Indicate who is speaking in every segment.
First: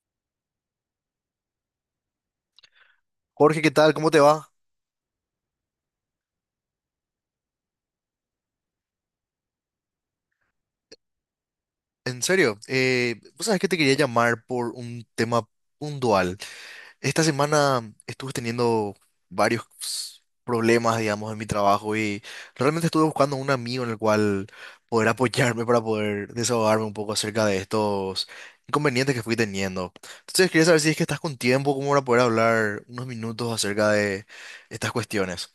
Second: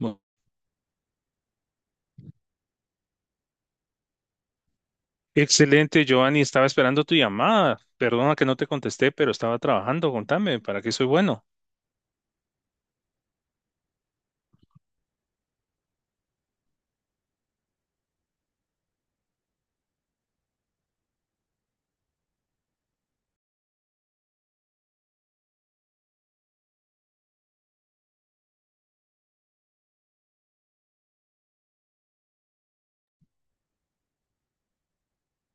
Speaker 1: Mu-
Speaker 2: Jorge, ¿qué tal? ¿Cómo te va?
Speaker 1: Excelente, Giovanni. Estaba esperando tu llamada. Perdona que no te contesté, pero estaba trabajando. Contame, ¿para qué soy bueno?
Speaker 2: En serio, vos sabés que te quería llamar por un tema puntual. Esta semana estuve teniendo varios problemas, digamos, en mi trabajo y realmente estuve buscando un amigo en el cual poder apoyarme para poder desahogarme un poco acerca de estos inconvenientes que fui teniendo. Entonces quería saber si es que estás con tiempo, como para poder hablar unos minutos acerca de estas cuestiones.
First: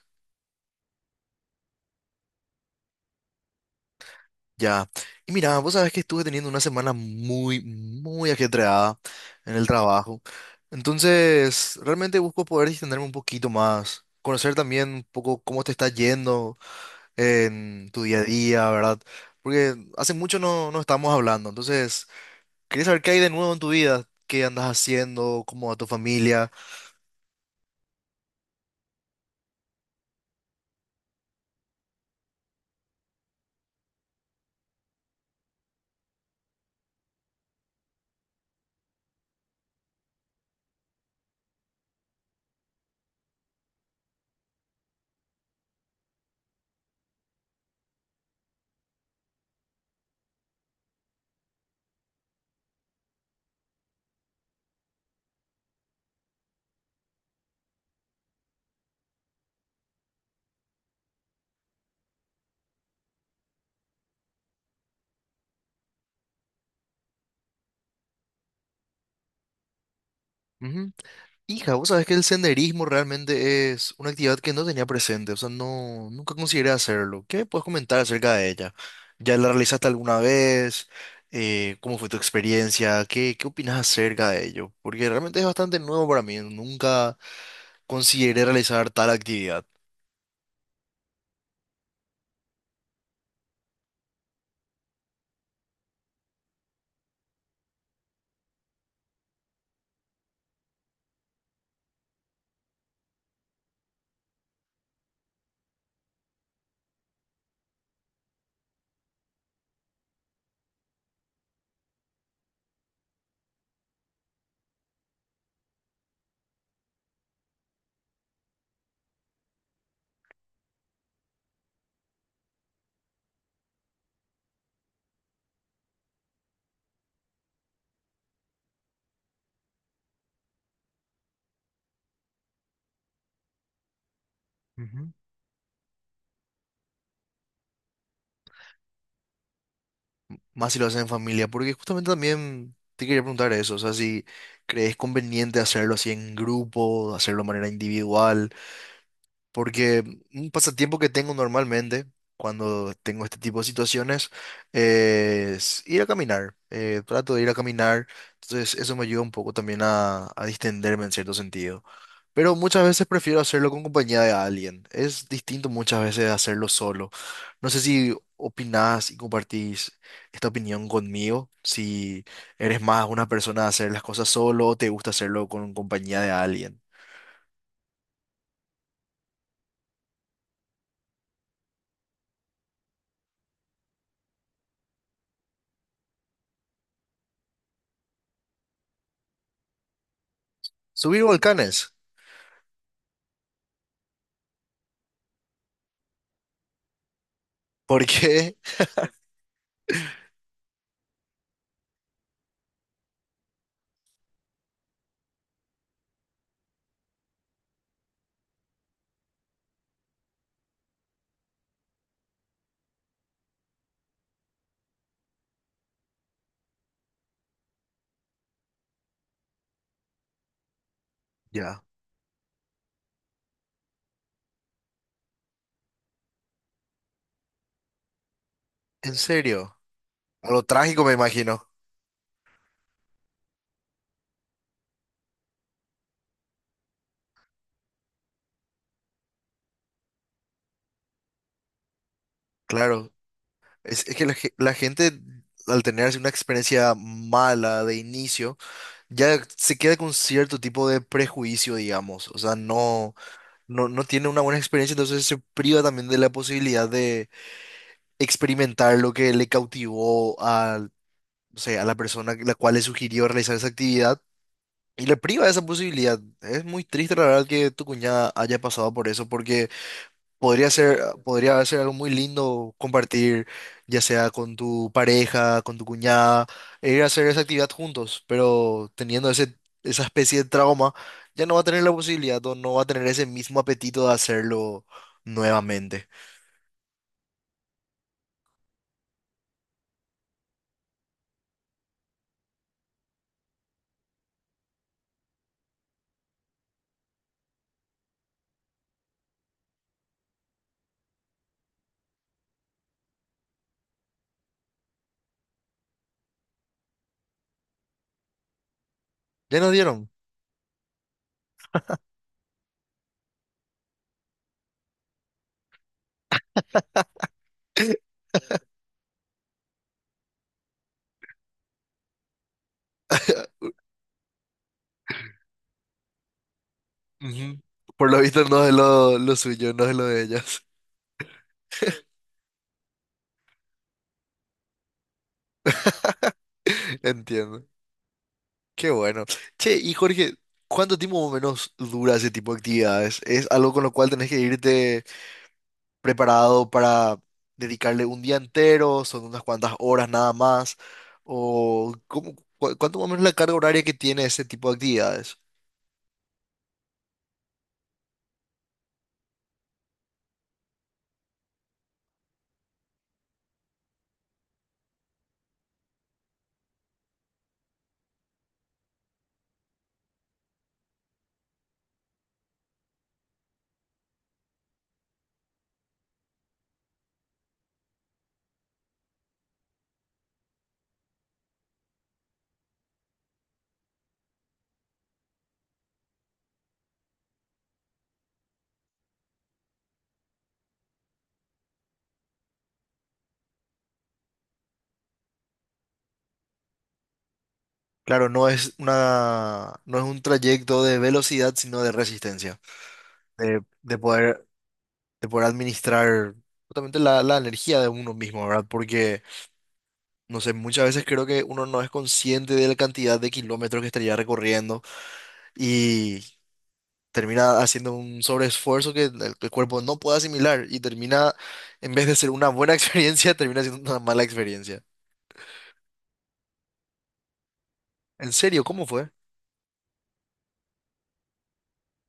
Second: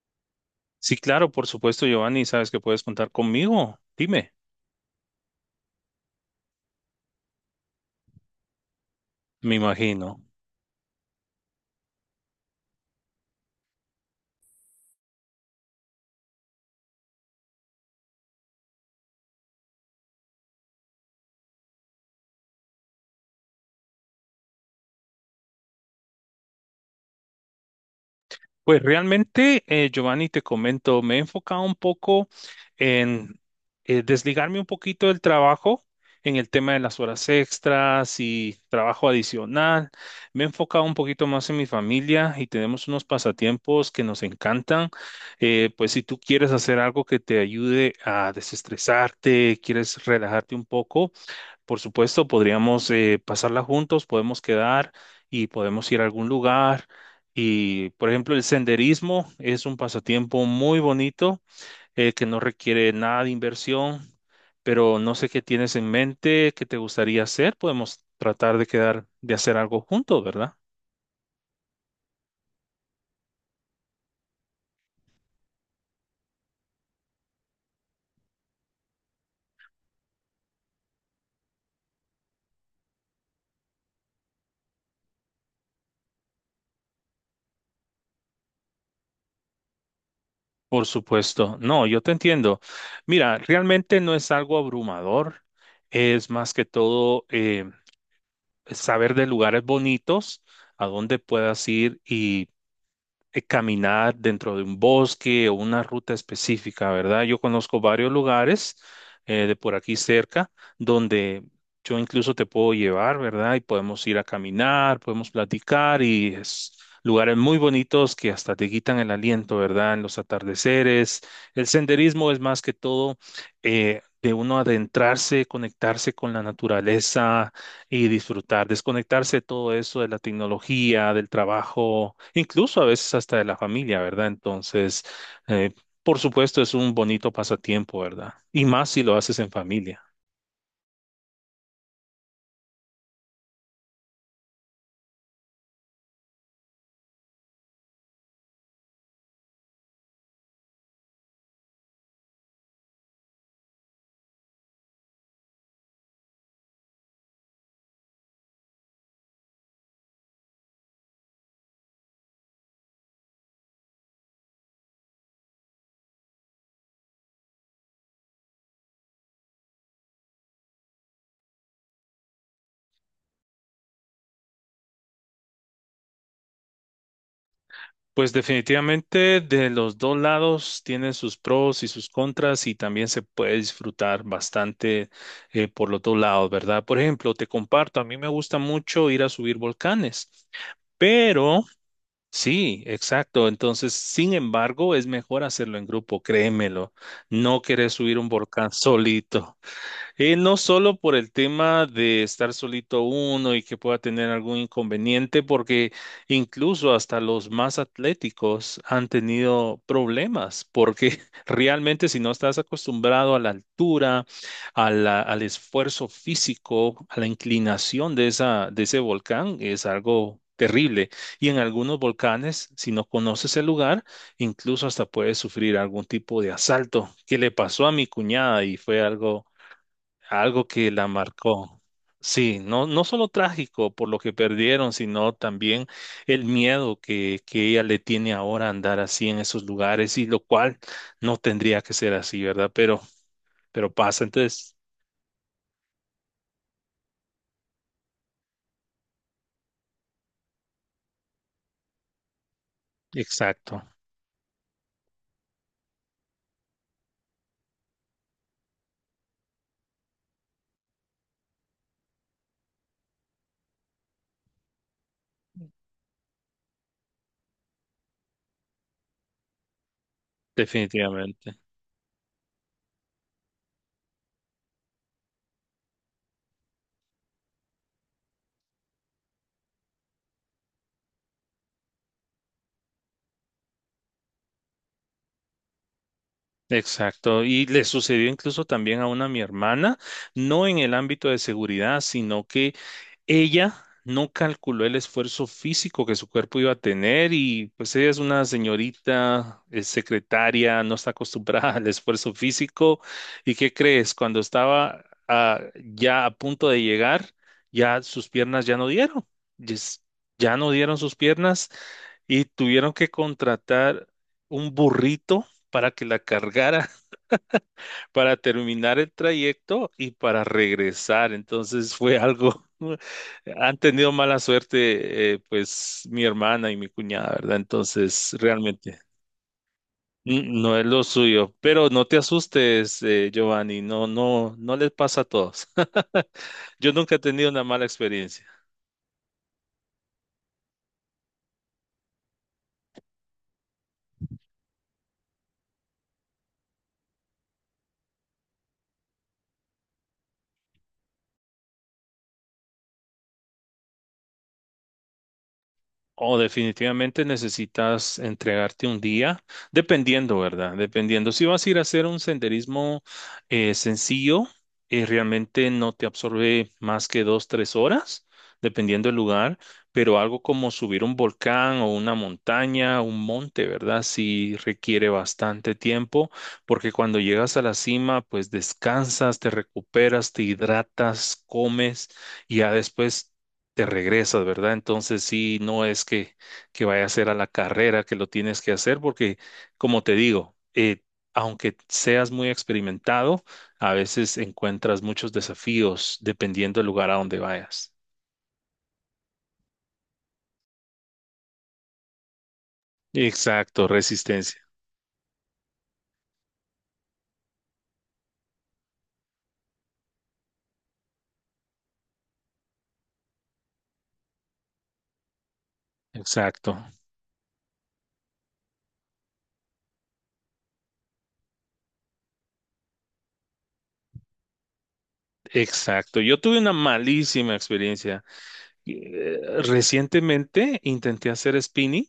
Speaker 1: Sí, claro, por supuesto, Giovanni. Sabes que puedes contar conmigo. Dime.
Speaker 2: Ya. Y mira, vos sabés que estuve teniendo una semana muy, muy ajetreada en
Speaker 1: Me
Speaker 2: el trabajo.
Speaker 1: imagino.
Speaker 2: Entonces, realmente busco poder distenderme un poquito más, conocer también un poco cómo te está yendo en tu día a día, ¿verdad? Porque hace mucho no estamos hablando. Entonces, quería saber qué hay de nuevo en tu vida, qué andas haciendo, cómo va tu familia.
Speaker 1: Pues realmente, Giovanni, te comento, me he enfocado un poco en desligarme un poquito del trabajo en el tema de las horas extras y trabajo adicional. Me he enfocado un poquito más en mi familia y tenemos unos pasatiempos que nos encantan. Pues si tú quieres hacer algo que te ayude a desestresarte, quieres relajarte un poco, por supuesto, podríamos pasarla juntos, podemos quedar y podemos ir a algún lugar. Y, por ejemplo, el senderismo es un pasatiempo muy bonito que no requiere nada de inversión, pero no sé qué tienes en mente, qué te gustaría hacer. Podemos tratar de quedar, de hacer algo juntos, ¿verdad?
Speaker 2: Hija, vos sabés que el senderismo realmente es una actividad que no tenía presente, o sea, no, nunca consideré hacerlo. ¿Qué me puedes comentar acerca de ella? ¿Ya la realizaste alguna vez? ¿Cómo fue tu experiencia? ¿Qué opinas acerca de ello? Porque realmente es bastante nuevo para mí, nunca consideré realizar tal actividad.
Speaker 1: Por supuesto. No, yo te entiendo. Mira, realmente no es algo abrumador. Es más que todo, saber de lugares bonitos a donde puedas ir y caminar dentro de un bosque o una ruta específica, ¿verdad? Yo conozco varios lugares de por aquí cerca donde yo incluso te puedo llevar, ¿verdad? Y podemos ir a caminar, podemos platicar y es lugares muy bonitos que hasta te quitan el aliento, ¿verdad? En los atardeceres. El senderismo es más que todo de uno adentrarse, conectarse con la naturaleza y disfrutar, desconectarse de todo eso de la tecnología, del trabajo, incluso a veces hasta de la familia, ¿verdad? Entonces,
Speaker 2: Ujú.
Speaker 1: eh, por supuesto, es un bonito pasatiempo, ¿verdad? Y más si lo haces en familia.
Speaker 2: Más si lo haces en familia, porque justamente también te quería preguntar eso, o sea, si crees conveniente hacerlo así en grupo, hacerlo de manera individual. Porque un pasatiempo que tengo normalmente cuando tengo este tipo de situaciones es ir a caminar. Trato de ir a caminar. Entonces eso me ayuda un poco también a distenderme en cierto sentido. Pero muchas veces prefiero hacerlo con compañía de alguien. Es distinto muchas veces de hacerlo solo. No sé si opinás y compartís esta opinión conmigo. Si eres más una persona de hacer las cosas solo o te gusta hacerlo con compañía de alguien.
Speaker 1: Pues definitivamente de los dos lados tienen sus pros y sus contras y también se puede disfrutar bastante por los dos lados, ¿verdad? Por ejemplo, te comparto, a mí me gusta mucho ir a subir volcanes.
Speaker 2: Subir
Speaker 1: Pero
Speaker 2: volcanes.
Speaker 1: Sí, exacto. Entonces, sin embargo, es mejor hacerlo en grupo, créemelo. No querés
Speaker 2: ¿Por
Speaker 1: subir un
Speaker 2: qué?
Speaker 1: volcán solito. No solo por el tema de estar solito uno y que pueda tener algún inconveniente, porque incluso hasta los más atléticos han tenido problemas, porque realmente si no estás acostumbrado a la altura, al esfuerzo físico, a la inclinación de ese volcán, es algo terrible. Y en
Speaker 2: Ya.
Speaker 1: algunos volcanes, si no conoces el lugar, incluso hasta puedes sufrir algún tipo de asalto, que le pasó a mi cuñada y fue
Speaker 2: ¿En
Speaker 1: algo
Speaker 2: serio? Algo
Speaker 1: que
Speaker 2: trágico,
Speaker 1: la
Speaker 2: me imagino.
Speaker 1: marcó. Sí, no, no solo trágico por lo que perdieron, sino también el miedo que ella le tiene ahora a andar así en esos lugares, y lo cual no tendría que ser así, ¿verdad? Pero,
Speaker 2: Claro.
Speaker 1: pero
Speaker 2: Es
Speaker 1: pasa,
Speaker 2: que la
Speaker 1: entonces,
Speaker 2: gente, al tener así una experiencia mala de inicio, ya se queda con cierto tipo de prejuicio, digamos. O sea,
Speaker 1: exacto,
Speaker 2: no tiene una buena experiencia, entonces se priva también de la posibilidad de experimentar lo que le cautivó a, no sé, a la persona la cual le sugirió realizar esa actividad. Y le priva de esa posibilidad. Es muy triste, la verdad, que tu cuñada haya pasado por eso, porque podría ser,
Speaker 1: definitivamente.
Speaker 2: podría ser algo muy lindo compartir, ya sea con tu pareja, con tu cuñada, e ir a hacer esa actividad juntos, pero teniendo esa especie de trauma, ya no va a tener la posibilidad o no va a tener ese mismo apetito de hacerlo nuevamente.
Speaker 1: Exacto, y le sucedió incluso también a una mi hermana, no en el ámbito de seguridad, sino que ella no calculó el esfuerzo físico que su cuerpo iba a tener y pues ella es una señorita, es secretaria, no está acostumbrada al esfuerzo físico. ¿Y qué crees? Cuando estaba ya a punto de llegar, ya sus piernas ya no dieron,
Speaker 2: Ya nos
Speaker 1: yes-
Speaker 2: dieron.
Speaker 1: ya no dieron sus piernas y tuvieron que contratar un burrito para que la cargara, para terminar el trayecto y para regresar. Entonces fue algo, han tenido mala suerte, pues mi hermana y mi cuñada, ¿verdad?
Speaker 2: Ujú. Por lo
Speaker 1: Entonces
Speaker 2: visto no es
Speaker 1: realmente
Speaker 2: lo suyo, no es lo de ellas.
Speaker 1: no es lo suyo, pero no te asustes, Giovanni, no, no, no les pasa a todos. Yo nunca he tenido una
Speaker 2: Entiendo.
Speaker 1: mala experiencia.
Speaker 2: Qué bueno. Che, y Jorge, ¿cuánto tiempo más o menos dura ese tipo de actividades? ¿Es algo con lo cual tenés que irte preparado para dedicarle un día entero, son unas cuantas horas nada más, o cómo, cuánto más o menos la carga horaria que tiene ese tipo de actividades?
Speaker 1: O definitivamente necesitas entregarte un día, dependiendo, ¿verdad? Dependiendo. Si vas a ir a hacer un senderismo sencillo, realmente no te absorbe más que 2, 3 horas, dependiendo del lugar, pero algo como subir un volcán o una montaña, un monte, ¿verdad? Sí requiere bastante tiempo, porque cuando llegas a la cima, pues descansas, te recuperas, te hidratas, comes y ya después te regresas, ¿verdad? Entonces sí, no es que vaya a ser a la carrera que lo tienes que hacer, porque como te digo, aunque seas muy experimentado, a veces encuentras muchos desafíos dependiendo del lugar a donde vayas.
Speaker 2: Claro, no es no es un trayecto de velocidad, sino de resistencia, de,
Speaker 1: Exacto,
Speaker 2: de poder,
Speaker 1: resistencia.
Speaker 2: de poder administrar justamente la energía de uno mismo, ¿verdad? Porque, no sé, muchas veces creo que uno no es consciente de la cantidad de kilómetros que estaría recorriendo y
Speaker 1: Exacto,
Speaker 2: termina haciendo un sobreesfuerzo que el cuerpo no puede asimilar y termina, en vez de ser una buena experiencia, termina siendo una mala experiencia.
Speaker 1: exacto. Yo tuve una malísima experiencia.
Speaker 2: ¿En serio? ¿Cómo fue?
Speaker 1: Eh, Recientemente intenté hacer spinning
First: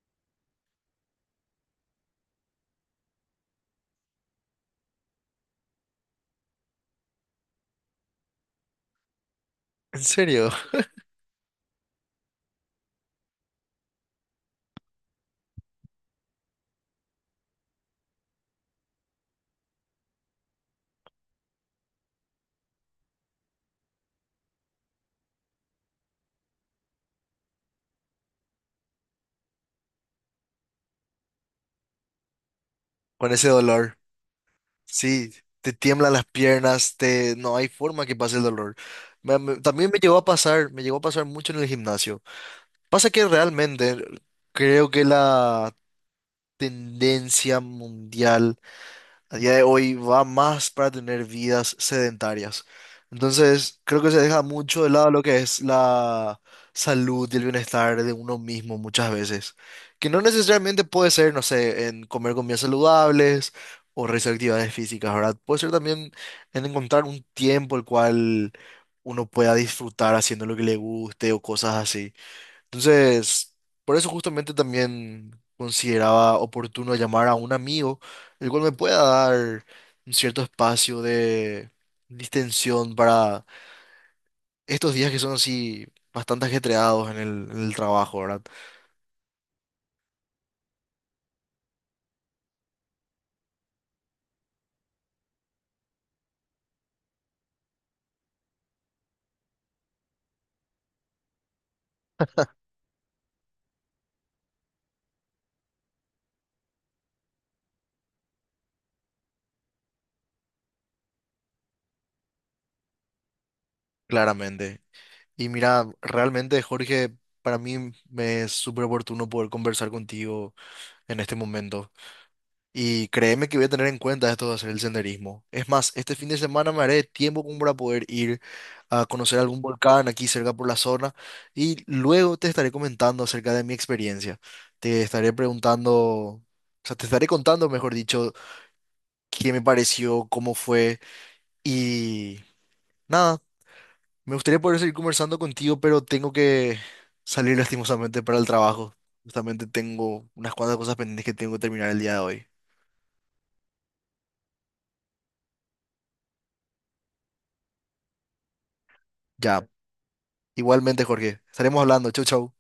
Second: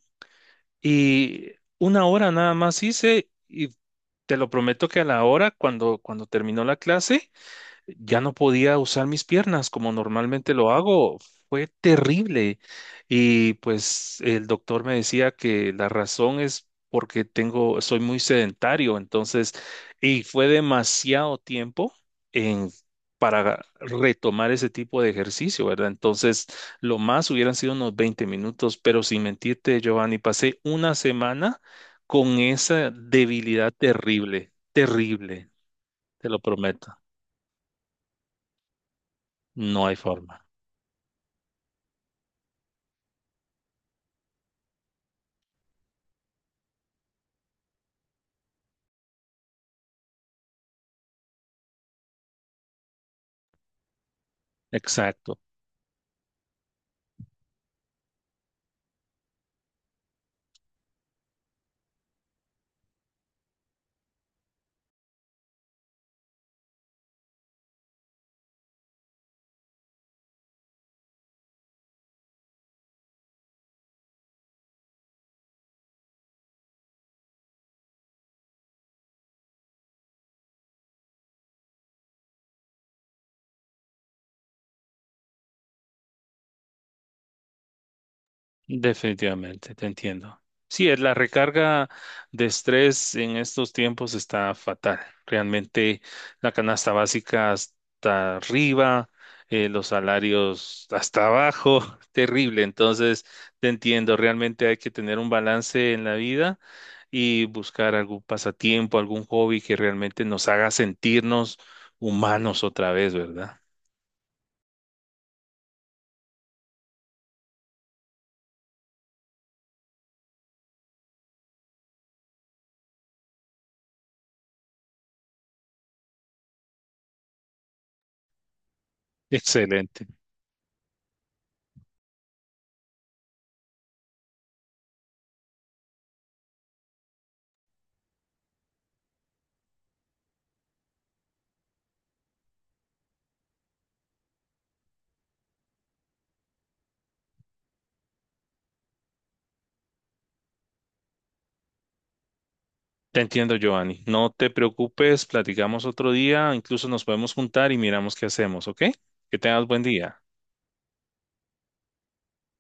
Speaker 1: y 1 hora nada más hice y te lo prometo que a la hora, cuando terminó la clase, ya no podía usar mis piernas como
Speaker 2: ¿En serio?
Speaker 1: normalmente lo hago. Fue terrible. Y pues el doctor me decía que la razón es porque soy muy sedentario, entonces, y fue demasiado tiempo en para retomar ese tipo de ejercicio, ¿verdad? Entonces, lo más hubieran sido unos 20 minutos, pero sin mentirte, Giovanni, pasé una semana con esa
Speaker 2: Con ese
Speaker 1: debilidad
Speaker 2: dolor.
Speaker 1: terrible,
Speaker 2: Sí,
Speaker 1: terrible,
Speaker 2: te tiemblan las
Speaker 1: te lo prometo,
Speaker 2: piernas, te no hay forma que pase el dolor.
Speaker 1: no
Speaker 2: También
Speaker 1: hay
Speaker 2: me llegó a
Speaker 1: forma.
Speaker 2: pasar, me llegó a pasar mucho en el gimnasio. Pasa que realmente creo que la tendencia mundial a día de hoy va más para tener vidas sedentarias. Entonces, creo que se deja mucho de lado lo que
Speaker 1: Exacto,
Speaker 2: es la salud y el bienestar de uno mismo muchas veces. Que no necesariamente puede ser, no sé, en comer comidas saludables o realizar actividades físicas, ¿verdad? Puede ser también en encontrar un tiempo el cual uno pueda disfrutar haciendo lo que le guste o cosas así. Entonces, por eso justamente también consideraba oportuno llamar a un amigo, el cual me pueda dar un cierto espacio de distensión para estos días que son así bastante ajetreados en en el trabajo, ¿verdad?
Speaker 1: definitivamente, te entiendo. Sí, es la recarga de estrés en estos tiempos está fatal. Realmente la canasta básica hasta arriba, los salarios hasta abajo, terrible. Entonces, te entiendo, realmente hay que tener un balance en la vida y buscar algún pasatiempo, algún hobby que realmente nos haga sentirnos humanos otra vez, ¿verdad?
Speaker 2: Claramente. Y mira, realmente, Jorge, para mí me es súper oportuno poder conversar contigo en este momento. Y créeme que voy a tener en cuenta esto de hacer el senderismo. Es más, este fin de semana me haré tiempo como para poder ir a conocer algún
Speaker 1: Excelente.
Speaker 2: volcán aquí cerca por la zona y luego te estaré comentando acerca de mi experiencia. Te estaré preguntando, o sea, te estaré contando, mejor dicho, qué me pareció, cómo fue y nada, me gustaría poder seguir conversando contigo, pero tengo que salir lastimosamente para el trabajo. Justamente tengo unas cuantas cosas pendientes que tengo que terminar el día de hoy.
Speaker 1: Te entiendo, Giovanni. No te preocupes, platicamos otro día, incluso nos podemos juntar y miramos qué hacemos, ¿ok? Que tengas
Speaker 2: Ya,
Speaker 1: buen día.
Speaker 2: igualmente, Jorge, estaremos hablando. Chau, chau.